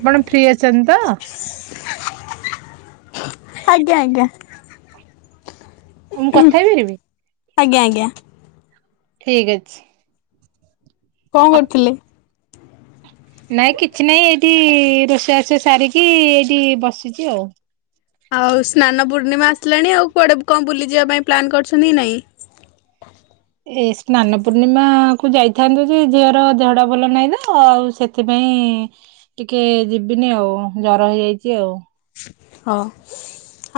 ଆପଣ ଫ୍ରି ଅଛନ୍ତି ତ? ଆଜ୍ଞା ଆଜ୍ଞା [unintelligible] ମୁଁ କଥା ହେଇପାରିବି ଆଜ୍ଞା ଆଜ୍ଞା। ଠିକ ଅଛି। କଣ କରୁଥିଲେ? ନାଇଁ କିଛି ନାହିଁ ଏଇଠି ରୋଷେଇ ଆଆ ସାରିକି ଏଇଠି ବସିଛି ଆଉ। ଆଉ ସ୍ନାନ ପୂର୍ଣ୍ଣିମା ଆସିଲାଣି ଆଉ କୁଆଡ଼େ କଣ ବୁଲିଯିବା ପାଇଁ ପ୍ଲାନ୍ କରିୁଛନ୍ତି କି ନାଇଁ? ଏ ସ୍ନାନ ପୂର୍ଣ୍ଣିମା କୁ ଯାଇଥାନ୍ତୁ ଯେ ଝିଅର ଦେହଟା ଭଲ ନାହିଁ ନା ସେ ସେଥିପାଇଁ ଟିକେ ଯିବିନି ଆଉ ଜର ହେଇଯାଇଛି ଆଉ। ହଁ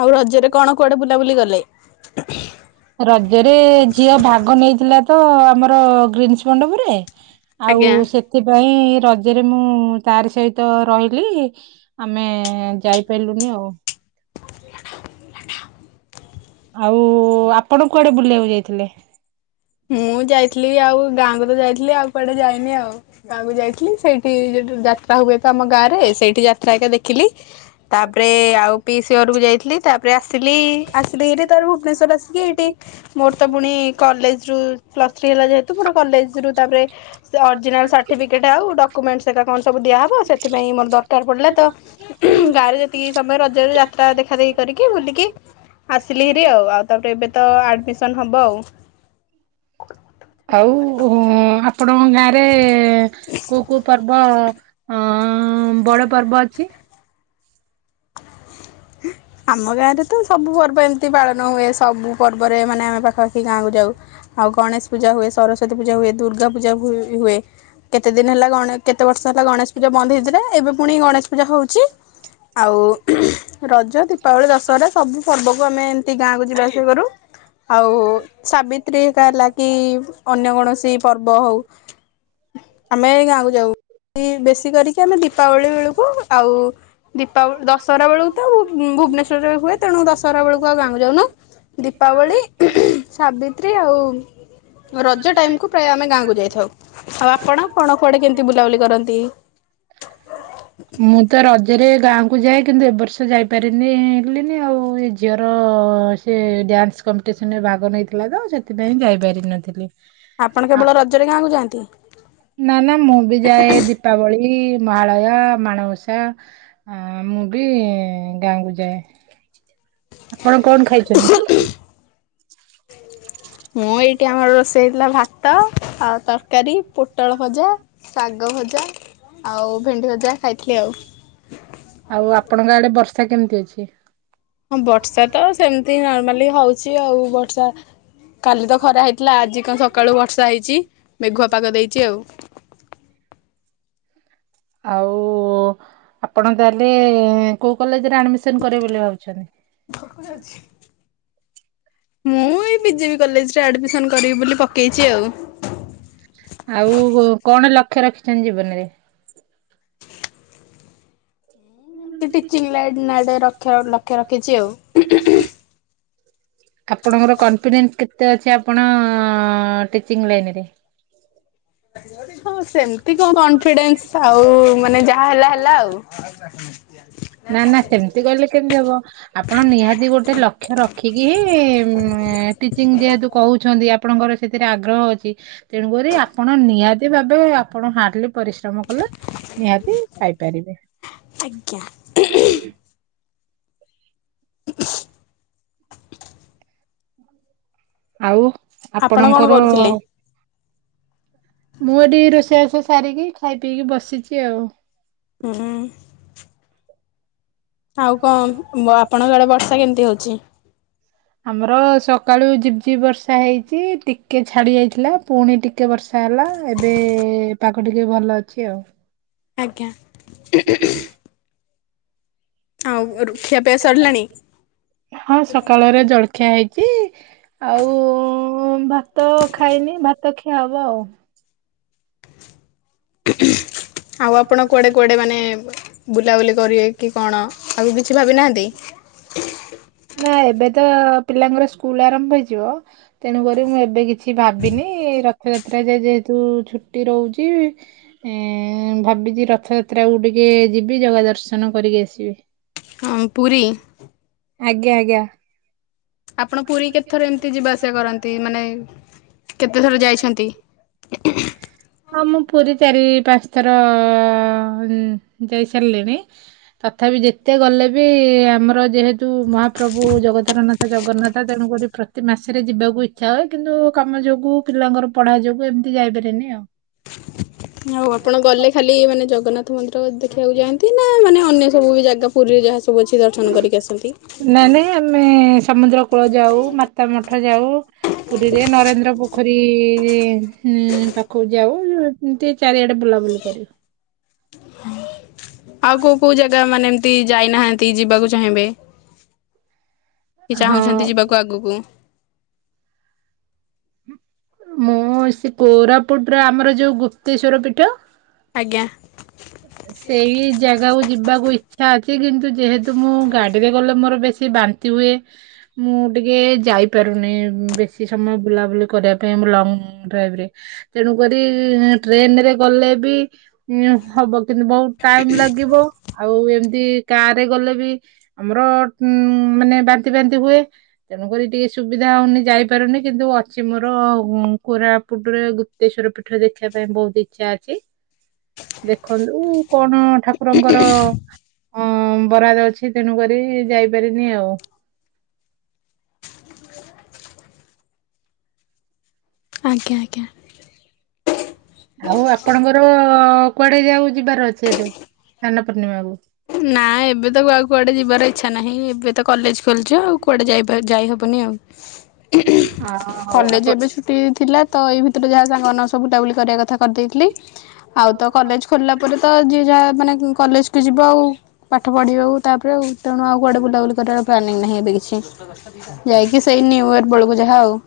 ଆଉ ରଜରେ କଣ କୁଆଡ଼େ ବୁଲାବୁଲି କଲେ? ରଜରେ ଝିଅ ଭାଗ ନେଇଥିଲା ତ ଆମର ଗ୍ରୀନ୍ସ ମଣ୍ଡପରେ। ଆଉ ଆଜ୍ଞା। ସେଥିପାଇଁ ରଜରେ ମୁଁ ତାରି ସହିତ ରହିଲି ଆମେ ଯାଇପାରିଲୁନି ଆଉ। [unintelligible] ଆଉ ଆପଣ କୁଆଡେ ବୁଲିବାକୁ ଯାଇଥିଲେ? ମୁଁ ଯାଇଥିଲି ଆଉ ଗାଁକୁ ତ ଯାଇଥିଲି ଆଉ କୁଆଡେ ଯାଇନି ଆଉ। ଗାଁକୁ ଯାଇଥିଲି ସେଇଠି ଯଠି ଯାତ୍ରା ହୁଏ ତ ଆମ ଗାଁ ରେ ସେଇଠି ଯାତ୍ରା ଏକା ଦେଖିଲି। ତାପରେ ଆଉ ପିସି ଘରକୁ ଯାଇଥିଲି ତାପରେ ଆସିଲି ଆସିଲରି ତର ଭୁବନେଶ୍ଵର ଆସିକି ଏଇଠି ମୋର ତ ପୁଣି କଲେଜ ଯୋଉ ପ୍ଲସଥ୍ରି ହେଲା ଯେହେତୁ ମୋର କଲେଜ ରୁ ତାପରେ ଓରଗଜିନାଲ ସାଠିପିକ୍ ଇଟା ଆଉ ଡକ୍ୟୁମେଣ୍ଟସ୍ ଏରା କଣ ସବୁ ଦିଆହବ ସେଥିପାଏ ପାଇଁ ମୋର ଦରକାର୍ ପଡ଼ିଲା ତ ଗାଁରେ ଯେତିକି ସମୟ ରଜରୁ ଯାତ୍ରା ଦେଖା ଦେେଖି କରିକି ବୁଲିକି ଆସିଲି ହେରି ଆଉ ଆଉ ତାପରେ ଏବେ ତ ଆଡମିସନ ହବ ଆଉ। [unintelligible] ଆଉ ଆପଣଙ୍କ ଗାଁରେ କୋଉ କୋଉ ପର୍ବ ହଁ ବଡ ପର୍ବ ଅଛି। ଆମ ଗାଁ ରେ ତ ସବୁ ପର୍ବ ଏମିତି ପାଳ ହୁଏ ସବୁ ପର୍ବରେ ମାନେ ଆମେ ପାଖାପାଖି ଗାଁକୁାଉ ଆଉ ଗଣେଶ ପୂଜା ହୁଏ ସରସ୍ୱତୀ ପୂଜା ହୁଏ ଦୁର୍ଗା ପୂଜା ହୁଏ କେତେ ଦିନ ହେଲା କେତେ ବର୍ଷ ହେଲା ଗଣେଶ ପୂଜା ବନ୍ଦ ହେଇଥିଲା ଏବେ ପୁଣି ଗଣେଶ ପୂଜା ହେଉଛି ଆଉ ରଜ ଦୀପାବଳି ଦଶହରା ସବୁ ପର୍ବକୁ ଆମେ ଏମିତି ଗାଁକୁ ଯିବା ଆସିବା କରୁ। ଆଉ ସାବିତ୍ରୀ ହେଲା କି ଅନ୍ୟ କୌଣସି ପର୍ବ ହେଉ ଆମେ ଗାଁକୁ ଯାଉ ବେଶୀ କରିକି ଆମେ ଦୀପାବଳି ବେଳକୁ ଆଉ ଦୀପାବଳି ଦଶହରା ବେଳକୁ ତ ଭୁବନେଶ୍ଵରରେ ହୁଏ ତେଣୁ ଦଶହରା ବେଳକୁ ଆଉ ଗାଁକୁ ଯାଉନୁ। ଦୀପାବଳି ସାବିତ୍ରୀ ଆଉ ରଜ ଟାଇମ୍ ପ୍ରାୟ ଆମେ ଗାଁକୁ ଯାଇଥାଉ ଆଉ ଆପଣ କଣ କୁଆଡ଼େ କେମିତି ବୁଲାବୁଲି କରନ୍ତି? ମୁଁ ତ ରଜରେ ଗାଁ କୁ ଯାଏ କିନ୍ତୁ ଏବ ବର୍ଷ ଯାଇପାରିନିି ଆଉ ଏ ଝିଅର ସେ ଡ୍ୟାନ୍ସ କମ୍ପିଟିସନରେ ଭାଗ ନେଇଥିଲା ତ ସେଥିପାଇଁଁ ଯାଇପାରିନଥିଲି। ଆପଣ କେବଳ ରଜରେ ଗାଁକୁ ଯାଆନ୍ତି? ନା ନା ମୁଁ ବି ଯାଏ ଦୀପାବଳି ମହାଳୟା ମାଣବସା ଆ ମୁଁ ବି ଗାଁକୁୁ ଯାଏ। ଆପଣ କଣ ଖାଇଛନ୍ତି? ମୁଁ ଏଇଠି ଆମର ରୋଷେଇ ହେଇଥିଲା ଭାତ ଆଉ ତରକାରୀ ପୋଟଳ ଭଜା ଶାଗ ଭଜା ଆଉ ଭେଣ୍ଡି ଭଜା ଖାଇଥିଲି ଆଉ। ଆଉ ଆପଣଙ୍କ ଆଡେ ବର୍ଷା କେମିତି ଅଛି? ହଁ ବର୍ଷା ତ ସେମିତି ନର୍ମାଲି ହଉଛି ଆଉ ବର୍ଷା କାଲି ତ ଖରା ହେଇଥିଲା ଆଜି କଣ ସକାଳୁ ବର୍ଷା ହେଇଛି ମେଘୁଆ ପାଗ ଦେଇଛି ଆଉ। ଆଉ ଆପଣ ତାହେଲେ କୋଉ କଲେଜରେ ଆଡ଼ମିସନ୍ କରିବେ ବୋଲି ଭାବୁଛନ୍ତି? ମୁଁ ଏଇ ବିଜେପି କଲେଜ ରେ ଆଡମିଶନ୍ କରିବି ବୋଲି ପକ କେଇଚି ଆଉ। ଆଉ କଣ ଲକ୍ଷ୍ୟ ରଖିଛନ୍ତି ଜୀବନରେ? ଏମତି ଟିଚିଂ ଲାଇନ [unintelligible] ଲକ୍ଷ ରଖିଛି ଆଉ ଆପଣଙ୍କର କନଫିଡେଣ୍ଟ କେତେ ଅଛି ଆପଣ ଟିଚିଂ ଲାଇନରେ। ହଁ ସେମିତି କଣ କନଫିଡେନ୍ସ ଆଉ ମାନେ ଯାହାହେଲା ହେଲା ଆଉ। [inaudible] ନା ନା ସେମିତି କହିଲେ କେମିତି ହବ ଆପଣ ନିହାତି ଗୋ ଟେ ଲକ୍ଷ୍ୟ ରଖିକି ହିଁ ଟିଚିଂ ଯେହେତୁ କହୁଛନ୍ତି ଆପଣଙ୍କର ସେଥିରେ ଆଗ୍ରହ ଅଛି। ତେଣୁକରି ଆପଣ ନିହାତି ଭାବେ ଆପଣ ହାଡ୍ଲି। ପରିଶ୍ରମ କଲେ ନିହାତି ପାଇପାରିବେ। ଆଜ୍ଞା। [inaudible] [inaudible] ଆଉ ଆପଣ କଣ ଆପଣଙ୍କର। କରୁଥିଲେ? ମୁଁ ଏଠି ରୋଷେଇ ବାସ ସାରିକି ଖାଇ ପିଇକି ବସିଛି ଆଉ। ହୁଁ। ଆଉ କଣ ମୋ ଆପଣଙ୍କ ଆଡେ ବର୍ଷା କେମିତି ହଉଛି? ଆମର ସକାଳୁ ଝିିପ୍ ଝିିପ୍ ବର୍ଷା ହେଇଛିି ଟିକେ ଛାଡି ଯାଇଥିଲା ପୁଣି ଟି ଟିକେ ବର୍ଷା ହେଲା ଏବେ ପାଗ ଟିକେ ଭଲ ଅଛି ଆଉ। ଆଜ୍ଞା। ଆଉ ରୁ ଖିଆ ପିଆ ସରିଲାଣି। ଳରେ ଜଳ ଖିଆ ହେଇଛି ଆଉ ଭାତ ଖାଇନି ଭାତ ଖିଆ ହବ ଆଉ। ଆଉ ଆପଣ କୁଆଡ଼େ କୁଆଡ଼େ ମାନେ ବୁଲାବୁଲି କରିବେ କି କଣ? ଆଉ କିଛି ଭାବିନାହାନ୍ତି? ନା ଏବେ ତ ପିଲାଙ୍କର ସ୍କୁଲ ଆରମ୍ଭ ହେଇଯିବ। ତେଣୁକରି ମୁଁ ଏବେ କିଛି ଭାବିନି ରଥଯାତ୍ରା ରେ ଯେ ଯେହେତୁ ଛୁଟି ରହୁଛି। ହେଁ ଭାବିଛି ରଥଯାତ୍ରାକୁ ଟିକେ ଯିବି ଜଗା ଦର୍ଶନ କରିକି ଆସିବି। ହଁ ପୁରୀ। ଆଜ୍ଞା ଆଜ୍ଞା। ଆପଣ ପୁରୀ କେତେଥର ଏମିତି ଯିବା ଆସିବା କରନ୍ତି ମାନେ। କେତେ ଥର ଯାଇଛନ୍ତି। ହଁ ମୁଁ ପୁରୀ ଚାରି ପାଞ୍ଚ ଥର ଯାଇ ସାରିଲିଣି। ତଥାପି ଯେତେ ଗଲେ ବି ଆମର ଯେହେତୁ ମହାପ୍ରଭୁ ଜଗତରନାଥ। ଜଗନ୍ନାଥ ତେଣୁ କରି ପ୍ରତି ମାସରେ ଯିବାକୁ ଇଚ୍ଛା ହୁଏ କିନ୍ତୁ କାମ ଯୋଗୁ। ପିଲାଙ୍କର ପଢା ଯୋଗୁ ଏମିତି ଯାଇପାରେନି ଆଉ। ଆଉ ଆପଣ ଗଲେ ଖାଲି ମାନେ ଜଗନ୍ନାଥ ମନ୍ଦିର ଦେଖିବାକୁ ଯାଆନ୍ତି ନା ମାନେ ଅନ୍ୟ ସବୁ ବି ଜାଗା। ପୁରୀରେ ଯାହା ସବୁ ଅଛି ଦର୍ଶନ କରିକି ଆସନ୍ତି। ନାଇଁ ଆମେ ନାଇଁ ସମୁଦ୍ର କୂଳ ଯାଉ ମାତା ମଠ ଯାଉ। ପୁରୀରେ ନରେନ୍ଦ୍ର ପୋଖରୀ ହିଁ ପାଖକୁ ଯାଉ। ଏମିତି ଚାରିଆଡେ ବୁଲାବୁଲି କରୁ। ଆଉ କେଉଁ କେଉଁ ଜାଗା ମାନେ ଏମିତି ଯାଇନାହାନ୍ତି ଯିବାକୁ ଚାହିଁବେ। କି ହଁ। ଚାହୁଁଛନ୍ତି ଯିବାକୁ ଆଗକୁ। ମୁଁ ସେ କୋରାପୁଟର ଆମର ଯୋଉ ଗୁପ୍ତେଶ୍ଵର ପୀଠ। ଆଜ୍ଞା। ସେଇ ଜାଗାକୁ ଯିବାକୁ ଇଚ୍ଛା ଅଛି କିନ୍ତୁ ଯେହେତୁ। ତୁ ମୁଁ ଗାଡ଼ିରେ ଗଲେ ମୋର ବେଶୀ ବାନ୍ତି ହୁଏ। ମୁଁ ଟିକେ ଯାଇପାରୁନି ବେଶି ସମୟ ବୁଲାବୁଲି କରିବା ପାଇଁ ଲଙ୍ଗ। ଡ୍ରାଇଭରେ ତେଣୁକରି ହେଁ ଟ୍ରେନରେ ଗଲେ ବି। ହବ କିନ୍ତୁ ବହୁତ ଟାଇମ ଲାଗିବ। ଆଉ ଏମିତି କା ରେ ଗଲେ ବି ଆମର ଉଁ ମାନେ ବାନ୍ତି ଫାନ୍ତି ହୁଏ। ତେଣୁକରି ଟିକେ ସୁବିଧା ହଉନି ଯାଇପାରୁନି କିନ୍ତୁ ଅଛି ମୋର କୋରାପୁଟରେ ଗୁ ପ୍ତେଶ୍ୱର ପୀଠରେ ଦେଖିବା ପାଇଁ ବହୁତ ଇଚ୍ଛା ଅଛି। ଦେଖନ୍ତୁ କଣ ଠାକୁରଙ୍କର। ହଁ ବରାଦ ଅଛି ତେଣୁକରି ଯାଇପାରିନି ଆଉ। ଆଜ୍ଞା ଆଜ୍ଞା। ଆଉ ଆପଣଙ୍କର କୁଆଡେ ଯାଉ ଯିବାର ଅଛି ଏଠ ସ୍ନାନ ପୂର୍ଣ୍ଣିମାକୁୁ। ନା ଏବେ ତ କୁହାକୁ କୁଆଡେ ଯିବାର ଇଛା ନାହିଁ ଏବେ ତ କଲେଜ ଖୋଲିଛି ଆଉ କୁଆଡେ ଯ ଯାଇହବନି ଆଉ। [inaudible] ହଁ ହଉ କଲେଜ ଆପଣ ଏବେ ଛୁଟି ଥିଲା। ତ ଏଇ ଭିତରେ ଯାହା ସାଙ୍ଗମାନ ସହ ବୁଲା ବୁଲି କରିବା କଥା କରିଦେଇଥିଲି। ଆଉ ତ କଲେଜ ଖୋଲିଲା ପରେ ତ, ଯିଏ ଯାହା ମାନେ କଲେଜକୁ ଯିବ ଆଉ। ପାଠ ପଢ଼ିବାକୁ ତାପରେ ଆଉ ତେଣୁ ଆଉ କୁଆଡେ ବୁଲାବୁଲି କରିବାର ପ୍ଲାନିଂ ନାହିଁ ଏବେ କିଛି। ଯାଇକି ସେଇ ନିୟେର୍ ବେଳକୁ ଯାହା ଆଉ।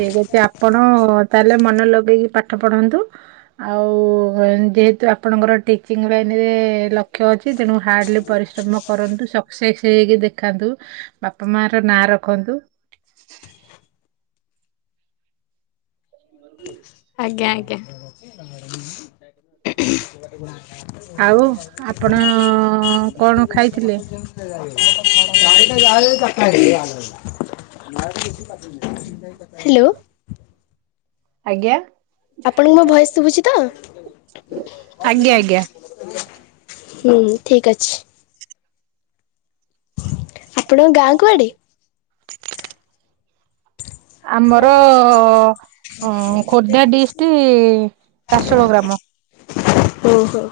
ଠିକ ଅଛି ଆପଣ ତାହେଲେ ମନେ ଲଗେଇକି ପାଠ ପଢନ୍ତୁ। ଆଉ ଯେହେତୁ ଆପଣଙ୍କର ଟିଚିଂ ଲାଇନ୍ ରେ ଲକ୍ଷ୍ୟ ଅଛି ତେଣୁ ହାର୍ଡ଼ଲି ପରିଶ୍ରମ କରନ୍ତୁ ସକ୍ସେସ୍। ହେଇକି ଦେଖାନ୍ତୁ, ବାପା ମାଆର ନାଁ ରଖନ୍ତୁ। ଆଜ୍ଞା ଆଜ୍ଞା। [inaudible] ଆଉ ଆପଣ କଣ ଖାଇଥିଲେ? [inaudible] [unintelligible] ଆଜ୍ଞା। ଆପଣଙ୍କୁ ମୋ ଭୟସ ଶୁଭୁଛି ତ? ଆଜ୍ଞା ଆଜ୍ଞା। ହୁଁ, ଠିକ ଅଛି। ଆପଣଙ୍କ ଗାଁ କୁଆଡେ? ଆମର ଖୋର୍ଦ୍ଧା ଡିଷ୍ଟ୍ରି ପାସଳ ଗ୍ରାମ। ଓ ହୋ।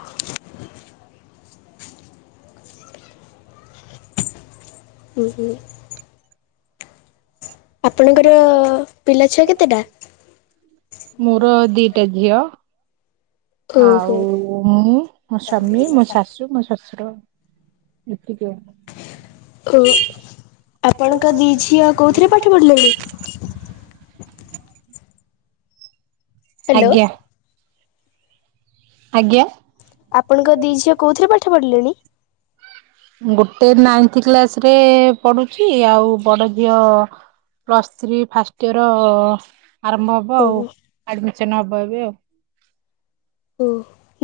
ହୁଁ ହୁଁ। ଆପଣଙ୍କର ପିଲାଛୁଆ କେତେଟା? ମୋର ଦିଟା ଝିଅ। ଆଉ ଓହୋ ମୁଁ, ମୋ ସ୍ବାମୀ, ମୋ ଶାଶୁ, ମୋ ଶ୍ୱଶୁର। ଏତିକି। ଓ ଆପଣଙ୍କ ଦି ଝିଅ କୋଉଥିରେ ପାଠ ପଢିଲେଣି? ହ୍ୟାଲୋ। ଆଜ୍ଞା। ଆଜ୍ଞା। ଆପଣଙ୍କ ଦି ଝିଅ କୋଉଥିରେ ପାଠ ପଢ଼ିଲେଣି? ଗୋଟେ ନାଇନ୍ଥ କ୍ଲାସ ରେ ପଢୁଛି ଆଉ ବଡ ଝିଅ ପ୍ଲସ୍ ଥ୍ରୀ ଫାଷ୍ଟ ଇୟର ଆରମ୍ଭ ହବ ଆଉ ଓହୋ ଆଡମିସନ ହବ ଏବେ ଆଉ। ଓ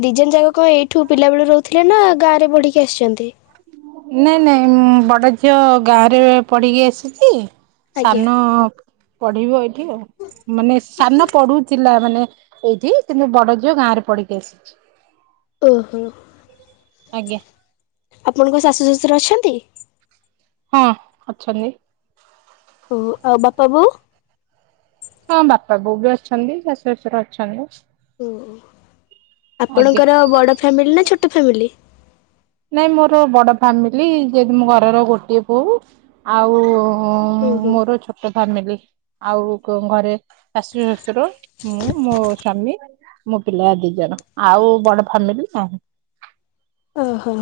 ଦି ଜନ୍ ଯାକ କଣ ଏଇଠୁ ପିଲା ବେଳୁ ରହୁଥିଲେ ନା ଗାଁ ରେ ପଢିକି ଆସିଛନ୍ତି? ନହିଁ ନାଇଁ, ବଡ଼ ଝିଅ ଗାଁରେ ପଢ଼ିକି ଆସିଛି। ଆଜ୍ଞା ସାନ ପଢିବ ଏଇଠି ଆଉ, ମାନେ ସାନ ପଢୁଥିଲା ମାନେ ଏଇଠି କିନ୍ତୁ ବଡ ଝିଅ ଗାଁରେ ପଢ଼ିକି ଆସିଛି। ଓହୋ। ଆଜ୍ଞା। ଆପଣଙ୍କ ଶାଶୁ ଶ୍ୱଶୁର ଅଛନ୍ତି? ହଁ ଅଛନ୍ତି। ଓ ଆଉ ବାପା ବୋଉ ହଁ ବାପା ବୋଉ ବି ଅଛନ୍ତି, ଶାଶୁ ଶ୍ୱଶୁର ଅଛନ୍ତି। ଓ ଆଜ୍ଞା ଆପଣଙ୍କର ବଡ ଫ୍ୟାମିଲି ନା ଛୋଟ ଫ୍ୟାମିଲି? ନାଇଁ ମୋର ବଡ ଫ୍ୟାମିଲି ଯେତ ମୋ ଘରର ଗୋଟିଏ ବୋଉ ଆଉ ଉଁ ଉଁ ଉଁ ଓହୋ ମୋର ଛୋ ଫାମିଲି ଆଉ ଘରେ ଶାଶୁ, ଶଶୁର, ମୁଁ, ମୋ ସ୍ଵାମୀ। ମୋ ପିଲା ଦି ଜଣ ଆଉ ବଡ ଫାମିଲି ନାହିଁ ଓହୋ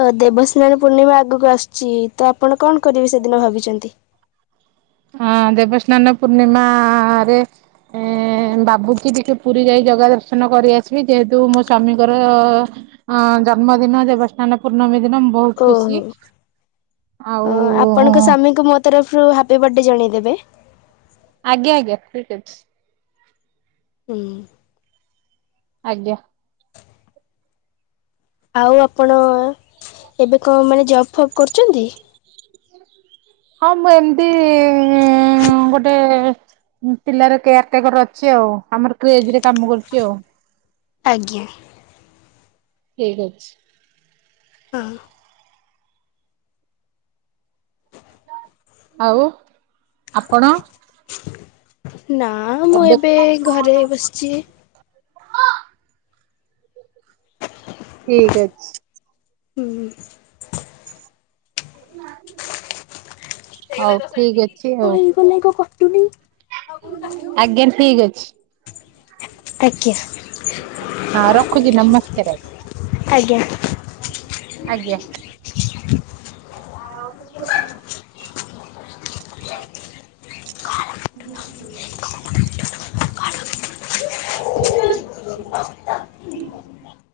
ଅ ଦେବସ୍ନାନ ପୂର୍ଣ୍ଣିମା ଆଗକୁ ଆସୁଛି ତ ଆପଣ କଣ କରିବେ ସେଦିନ ଭାବିଛନ୍ତି? ହଁ ଦେବସ୍ନାନ ପୂର୍ଣ୍ଣିମାରେ ଏଁ ବାବୁଚି ଟିକେ ପୁରୀ ଯାଇ ଜଗା ଦର୍ଶନ କରି ଆସିବି ଯେହେତୁ ମୋ ସ୍ଵାମୀଙ୍କର ଅ ଜନ୍ମଦିନ ଦେବଷ୍ନାନ ପୂର୍ଣ୍ଣମୀ ଦିନ ବହୁତ ଓହୋ ଖୁସି ଆପଣଙ୍କ ଆଉ ସ୍ୱାମୀଙ୍କୁ ମୋ ତରଫରୁ ହାପି ବଡେ ଜଣେଇଦେବେ। ଆଜ୍ଞା ଆଜ୍ଞା ଠିକ୍ ଅଛି। ଉଁ ହୁଁ ଆଜ୍ଞା ଆଉ ଆପଣ ଏବେ କଣ ମାନେ ଜବ୍ ଫବ୍ କରୁଛନ୍ତି? ହଁ ମୁଁ ଏମିତି ଗୋଟେ ପିଲାର କେୟାର ଟେକର ଅଛି ଆଉ ଆମର କ୍ରେଜରେ କାମ କରୁଛି ଆଉ। ଆଜ୍ଞା ଠିକ୍ ଅଛି ହଁ ଆଉ ଆପଣ? ନା ମୁଁ ଏବେ ଘରେଇ ବସିଛି। ଠିକ ଅଛି। ହୁଁ ହଉ ଠିକ ଅଛି ଆଉ। କ କଟୁନୀ [unintelligible] ଆଜ୍ଞା ଠିକ ଅଛି। ଆଜ୍ଞା ହଁ ରଖୁଛି ନମସ୍କାରେ। ଆଜ୍ଞା ଆଜ୍ଞା ଆଉ [inaudible] [inaudible]